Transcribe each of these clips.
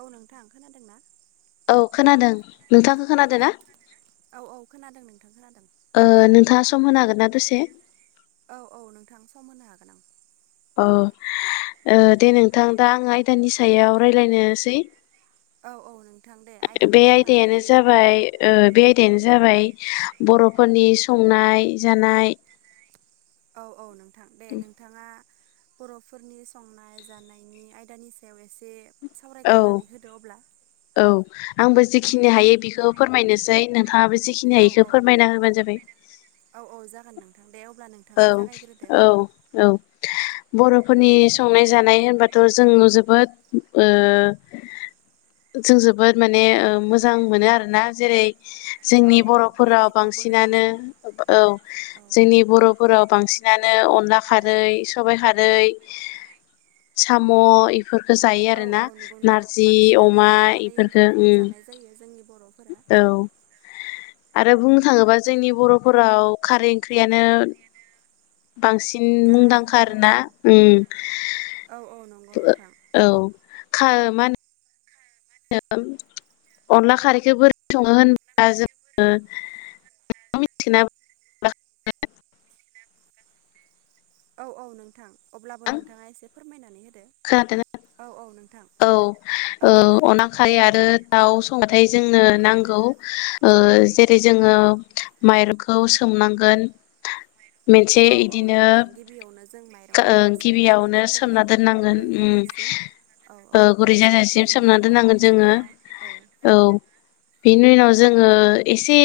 औ नोंथाङ ओं खोनादोंना नोंथांखो खोनादों ना औ औ खोनादों नोंथां खोनादों ओ नोंथाङा सम होनो हागोनना दसे औ औ नोंथां सम होनो हागोन आं अह ओ दे नोंथां दा आं आयदानि सायाव रायलायनोसै औ औ नोंथां दे आयदाखौ बे बुंनानै आयदायानो होदो। जाबाय ओ बे आयदायानो जाबाय बरफोरनि संनाय जानाय औ औ नोंथां दे नोंथाङा बरफोरनि संनाय जानायनि आयदानि सायाव एसे औ सावरायग्रोनानै होदो अब्ला औ आंबो जेखिनि हायो बेखौ फोरमायनोसै नोंथां नोंथाङाबो जेखिनि औ हायो बेखौ औ फोरमायना होबानो जाबाय औ औ जागोन नोंथां दे अब्ला नोंथाङा औ जागायग्रोदो। औ औ बरफोरनि संनाय जानाय होनबाथ जों जोबोद ओ जों जोबोद माने ओ मोजां मोनो आरोना जेरै औ जोंनि औ बरफोराव बाख्नायथावबो बांसिनानो होननांगोन औ औ जोंनि बर बांसिनानो अनलाखारै सबायखारै साम' इफोरखौ जायो औ आरो ना औ नंगौ नोंथां नारजि बांसिनानो अमा खारै ओंख्रिखौ इफोरफोरखो‌ उम जानाय जायो जोंनि बर'फोरा औ आरो बुंनो थाङोबा जोंनि बरफोराव खारै ओंख्रियानो बांसिन गाहाय मुंदांखा औ आरो ना औ उम औ औ नंगौ नोंथां औ खा मा होनो अनला खारैखो बोरै सङो होनबा जोङो [unintelligible] औ औ नोंथां अब्लाबो नोंथाङा एसे फोरमायनानै होदो खोनादों औ औ नोंथां औ औ ओ खोनादों नोंथां अनाखारै आरो दाव संबाथाय जोंनो नांगौ ओ जेरै जोङो माइरंखौ सोम नांगोन औ औ नोंथां गिबियावनो जों ओ माइरंखौ सोमनानै गिबियावनो सोमना दोनग्रोनांगोन दोननांगोन गुरै उम जाजासिम औ औ ओ गुरै जाजासिम बेनि सोमना उनावहाय दोननांगोन जोङो जेब्ला औ बेनि उनाव जोङो एसे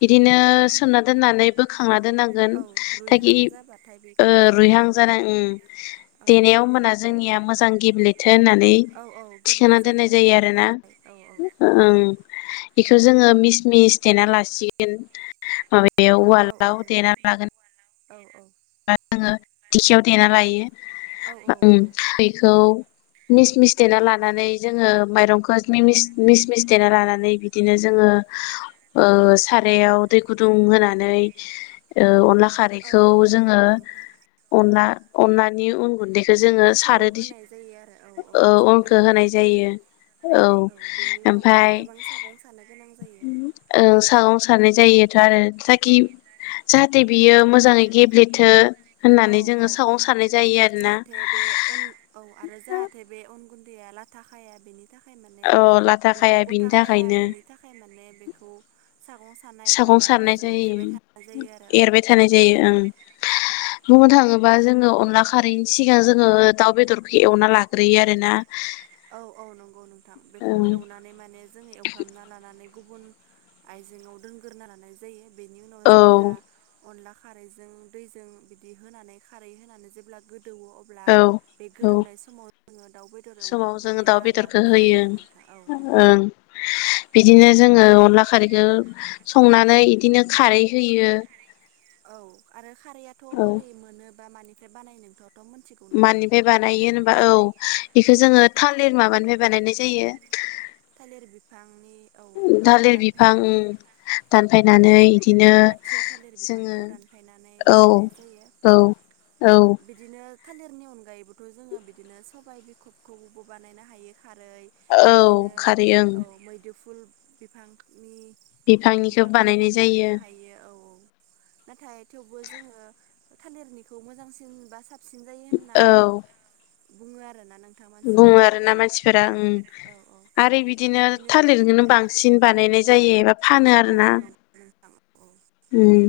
बिदिनो सोमना दोननानै बोखां खांना दोननांगोन औ थाखि रुइहां जाबाथाय ओ बेखौ रुइहां बोखांनानै जानाय उम औ देनायाव ओमबाना जोंनिया मोजां गेब्ले थो होननानै औ औ गोरलै थिखांना दोननाय आरो जायो देरनो आरोना थाखाय औ औ ओं बेखौ जोङो मिस मिस देना लासिगोन माबायाव बे औ औ उवालाव नोंथां देना लागोन। [inaudible] बा जोङो दिंखियाव देना लायो औ उम बेखौ मिस मिस देना लानानै जोङो माइरंखौ मिस मिस देना लानानै बिदिनो जोङो ङो ओ सारायाव दै गुदुं‌ होनानै ओ अनलाखा औ खारैखौ औ जोङो नंगौ नोंथां अनला अनलानि अन गुन्दै अनखौ होनाय जायो आरो औ औ सारना होनाय जायो। औ बेनि उनाव माने ओमफाय गोबां सागं सानो गोनां जायो ओ सागं सानाय जायोथ' आरो जाखि जाहाथे बियो मोजाङै गेब्लेथो औ होननानै जोङो औ औ सागं सारनाय जायो आरोना जाहाथे बे अन औ आरो जाहाथे बे अन गुन्दैया लाथा खाया बेनि थाखाय माने औ लाथा बेखौ खाया बिनि गथाखाया थाखायनो बेनि थाखाय माने बेखौ सागं सानाय बा सागं सानाय गारबाजों एरबाय थानाय जायो आरो एरबाय थानाय जायो ओं बुंनो थाङोबा जोङो अनला खारैनि सिगां जोङो दाउ बेदरखौ एवना लाग्रोयो आरो ना। औ औ नंगौ नोंथां बेखौ ओं एवनानै माने जोङो एवफ्रामना लानानै गुबुन आइजेंयाव दोनग्रोना लानाय जायो बेनि उनाव औ जेब्ला अनला खारैजों दैजों बिदि होनानै खारै होनानै जेब्ला गो गोदौवो अब्ला औ बे औ गोदौनाय समाव जोङो दाउ बेदर एवनाय समाव जोङो दाउ बेदरखौ होयो ओ औ बिदिनो जोङो अनला खारैखौ संनानै इदिनो खारै होयो। औ आरो खारैयाथ' औ बोरै मोनोबा मानिफ्राय बानाय नोंथ' मानिफाय बानायो होनबा औ बेखौ जोङो थालिर माबानिफ्राय बानायनाय जायो। थालिर बिफांनि औ [unintelligible] ओम बिफांखौ थालिर बिफां दानफायनानै दानफायनानै इदिनो खुथिया थालिर जोङो बिफांखौ दानफायनानै बानायनाय औ जायो औ औ बिदिनो- थालिरनि अनगायैबोथ' जोङो बिदिनो सबाय बिखबखौबो बानायनो हायो। खारै बिदिनो जायो ओं बे फुल बिफांखोनि बिफांनिखौ बिफांखौबो बानायनाय जायो बानायनो हायो औ औ नाथाय थेवबो जोङो थालिरनिखौ मोजांसिन बा साबसिन जायो होनना औ बुङो आरोना नों बुङो आरो ना मानसिफोरा ओ आर औ औ फ्राय बिदिनो थालिरजोंनो बांसिन बानायनाय जायो एबा फानो औ आरो औ ना नंगौ नोंथां औ उम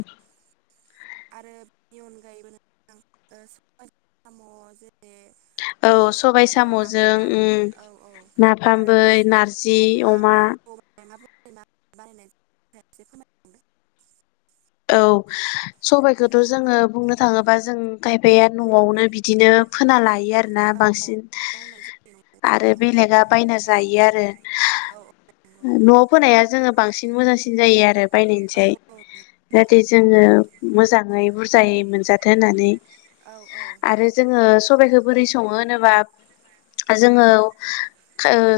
आरो बेनि अनगायैबो नोंथां ओ जेरै [unintelligible] बिदिनो सबाय आरो साम'जों नाफाम उम औ औ आरो नारजि अमा बेफोर मा बानायनाय एसे फोरमायदों। औ सबायखौथ' जोङो बुंनो थाङोबा जों खायफाया न'आवनो बिदिनो फोना लायो आरो ना औ बांसिन मावनाय जायो न'आवनो आरो औ। बेलेगा बायना जायो आरो औ नंगौ नोंथां न'आव फोनाया जोङो बांसिन मोजांसिन जायो आरो औ बायनायनिसाय औ नंगौ नोंथां जाहाथे जोङो मोजाङै बुरजायै मोनजाथों होननानै औ औ आरो जोङो सबाइखौ बोरै सङो होनोबा जोङो ओ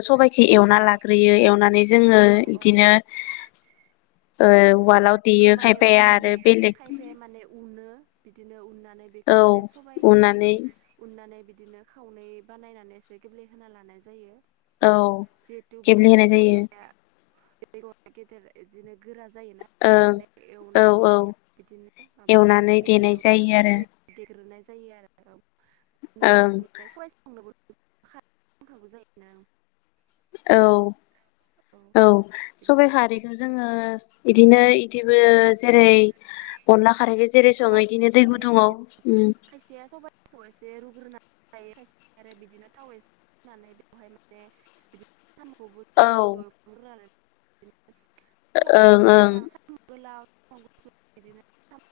सबाइखौ एवना लाग्रोयो एवनानै जोङो औ औ। इदिनो ओ उवालाव बेखौ देयो माने खायफा या आरो उन बेलेग खायफाया माने उनो बिदिनो उननानै बेखौ औ माने सबायखौ उननानै माने उननानै बिदिनो खावनै बानायनानै एसे गेब्लेहोना लानाय जायो औ गेब्ले होनाय जायो बेगरआ गेदेर बिदिनो गोरा जायो औ औ औ बिदिनो माबा एवनानै देनाय जायो आरो जनि उनावसो सनो [unintelligible] जायोना औ औ सबाइ बिदिनो हारिखौ जोङो इदिनो इदिबो जेरै अनला खारिजि सबाय खैया औ खायसेया सबायखौ एसे रुग्रोना आरो बिदिनो थावै एसेहोनानै बेवहाय माने बिदिनोखौ औ आरो ओं ओं [unintelligible]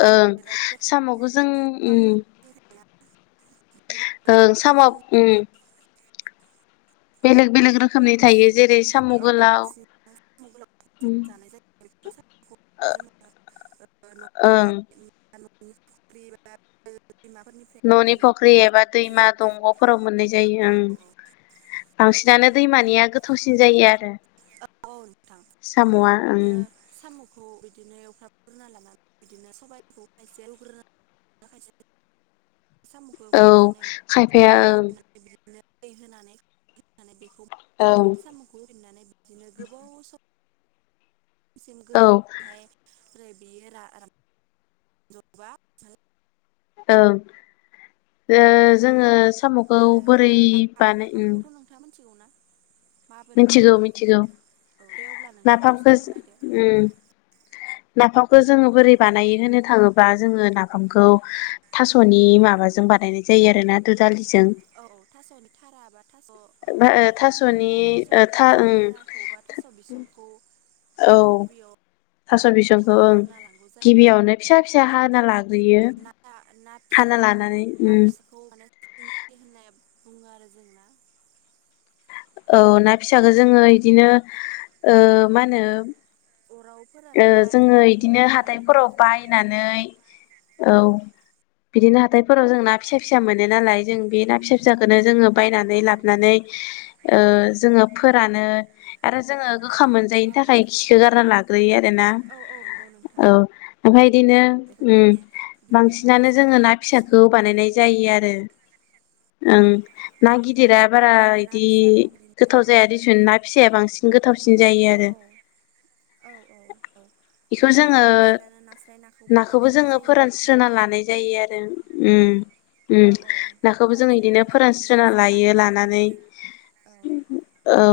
साम' ओं लादाय जायखौ साम'बो बुङो जों बिदिनो गोबां रोखोमनि थायोना बिदिनो ओ साम' बांसिन ब जोंनि बेनो बेलेग रोखोमनि थायो जेरै बांसिन सामु औ गोलाव बांसिन साम' गोलावखौ जों जानाय जायो बेफोर ओं न'खरनि नि फख्रि न'नि फख्रि एबा दैमा जायो नोंथां दंग'फोराव मोननाय औ जायो औ आं औ बांसिनानो दैमानिया गोथावसिन जायो आरो औ औ नोंथां साम'आ ओं आरो साम' खौ बिदिनो एवख्राबग्रोना लानानै बिदिनो सबाइखौ खायसे एवग्रोनानै [unintelligible] साम'खौ औ खायफाया ओं होफ्रामनानैफनानै बिदिनो दै होनानै बेखौ ओं फिननानै बिदिनो गोबाव सम सिम औ ओं गोदौनानैहाय ओमफ्राय बियो आराम दबा औ जोङो सामुखौ बोरै बानो थिना मिथिगौ मिथिगौ औ दे अब्ला नोंथाङा एसे नाफामखौ फोरमायदो उम नाफाम खौ जोङो बोरै बानाय होनो थाङोब्ला जोङो नाफामखौ थास'नि माबाजों बानायनाय जायो जायो आरोना दुजालि औ औ थास'नो थारा बा थास' औ बेखौ थास'नि थास' ओ था स'दुदालिनि ओं थाराखौ बा थास' बिसंखौ औ गिबियाव थास' बिसंखौ ओं हाग्रोना लांगौ जायो गिबियावनो फिसा फिसा हाना लागोन ना फिसा औ ना उम फिसाखौ माने होननाय बुङो आरो जोंना औ ना फिसाखौ जोङो बिदिनो मा होनो अराव फोरानलाय जोङो सान्दुंआव इदिनो फोरानलाय हाथायफोराव बिदिनो बायनानै औ बिदिनो हाथायफोराव जों ना फिसा फिसा मोनो नालाय जों बे ना फिसा फिसाखौ नो जोङो औ बायनानै औ नंगौ लाबनानै नोंथां जोङो फोरानो आरो जोङो गोखा मोनजायैनि औ औ थाखाय खिखौ गारना लाग्रोयो आरोना औ औ नंगौ नोंथां औ ओमफ्राय बिदिनो बेखौ उम गिबियाव माने बांसिनानो जोङो साफायै ना फिसाखौ बासिग्रोनाय बानायनाय जायो आरो ओं ना औ गिदिरा बारा ना इदि फिसाखौ बिदिनो गोथाव जाया दिसुन ना फिसाया बांसिन थावसिन जायो औ आरो औ औ बेखौ बिदिनो जोङो बांसिनानो नास्राय नाखौबो बानायनाय जोङो जायोना नोंथां फोरानस्रोना लानाय जायो आरो। उम उम औ औ नाखौबो जों बिदिनो रानस्रोनानै फोरानस्रोनना एसे लायो रानदब लानानै होनानै औ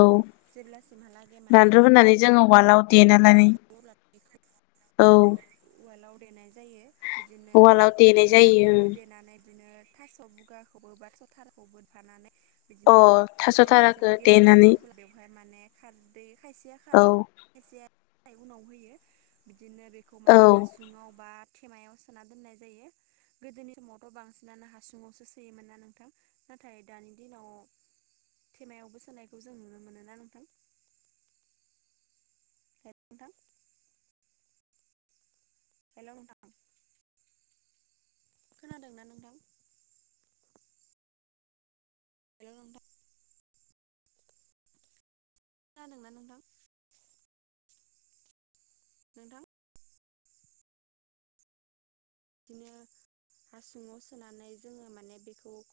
सिलला सिमहालाे माने रानद्रब होनानै जोङो उवालाव देना एसे लाना रानदब अब्ला बेखौ औ उवालाव देनाय जायो बिदिनो उवालाव देनाय जायो नाखौबो देनानै बिदिनो थास' बुगाखौबो बा थथालखौबो होफानानै अ बिदिनो थास' जेब्लासिम थाराखौ गेब्लेहैयो देनानै अब्ला बेवहाय माने खारदै खायसेया औ खारदै उनाव होयो बिदिनो बेखौ माने औ हासुङाव बा थेमायाव सोना दोननाय जायो गोदोनि समावथ' बांसिनानो हासुुंआवसो सोयोमोन ना नोंथां? नाथाय दानि दिनाव थेमायावबो सोनायखौ जों नुनो मोनोना नोंथां? नोंथां हेलौ नोंथां खोनादोंना नोंथां हेलौ नोंथां खोनादोंना नोंथां नोंथां बिदिनो हासुङाव सोनानै जोङो माने बेखौ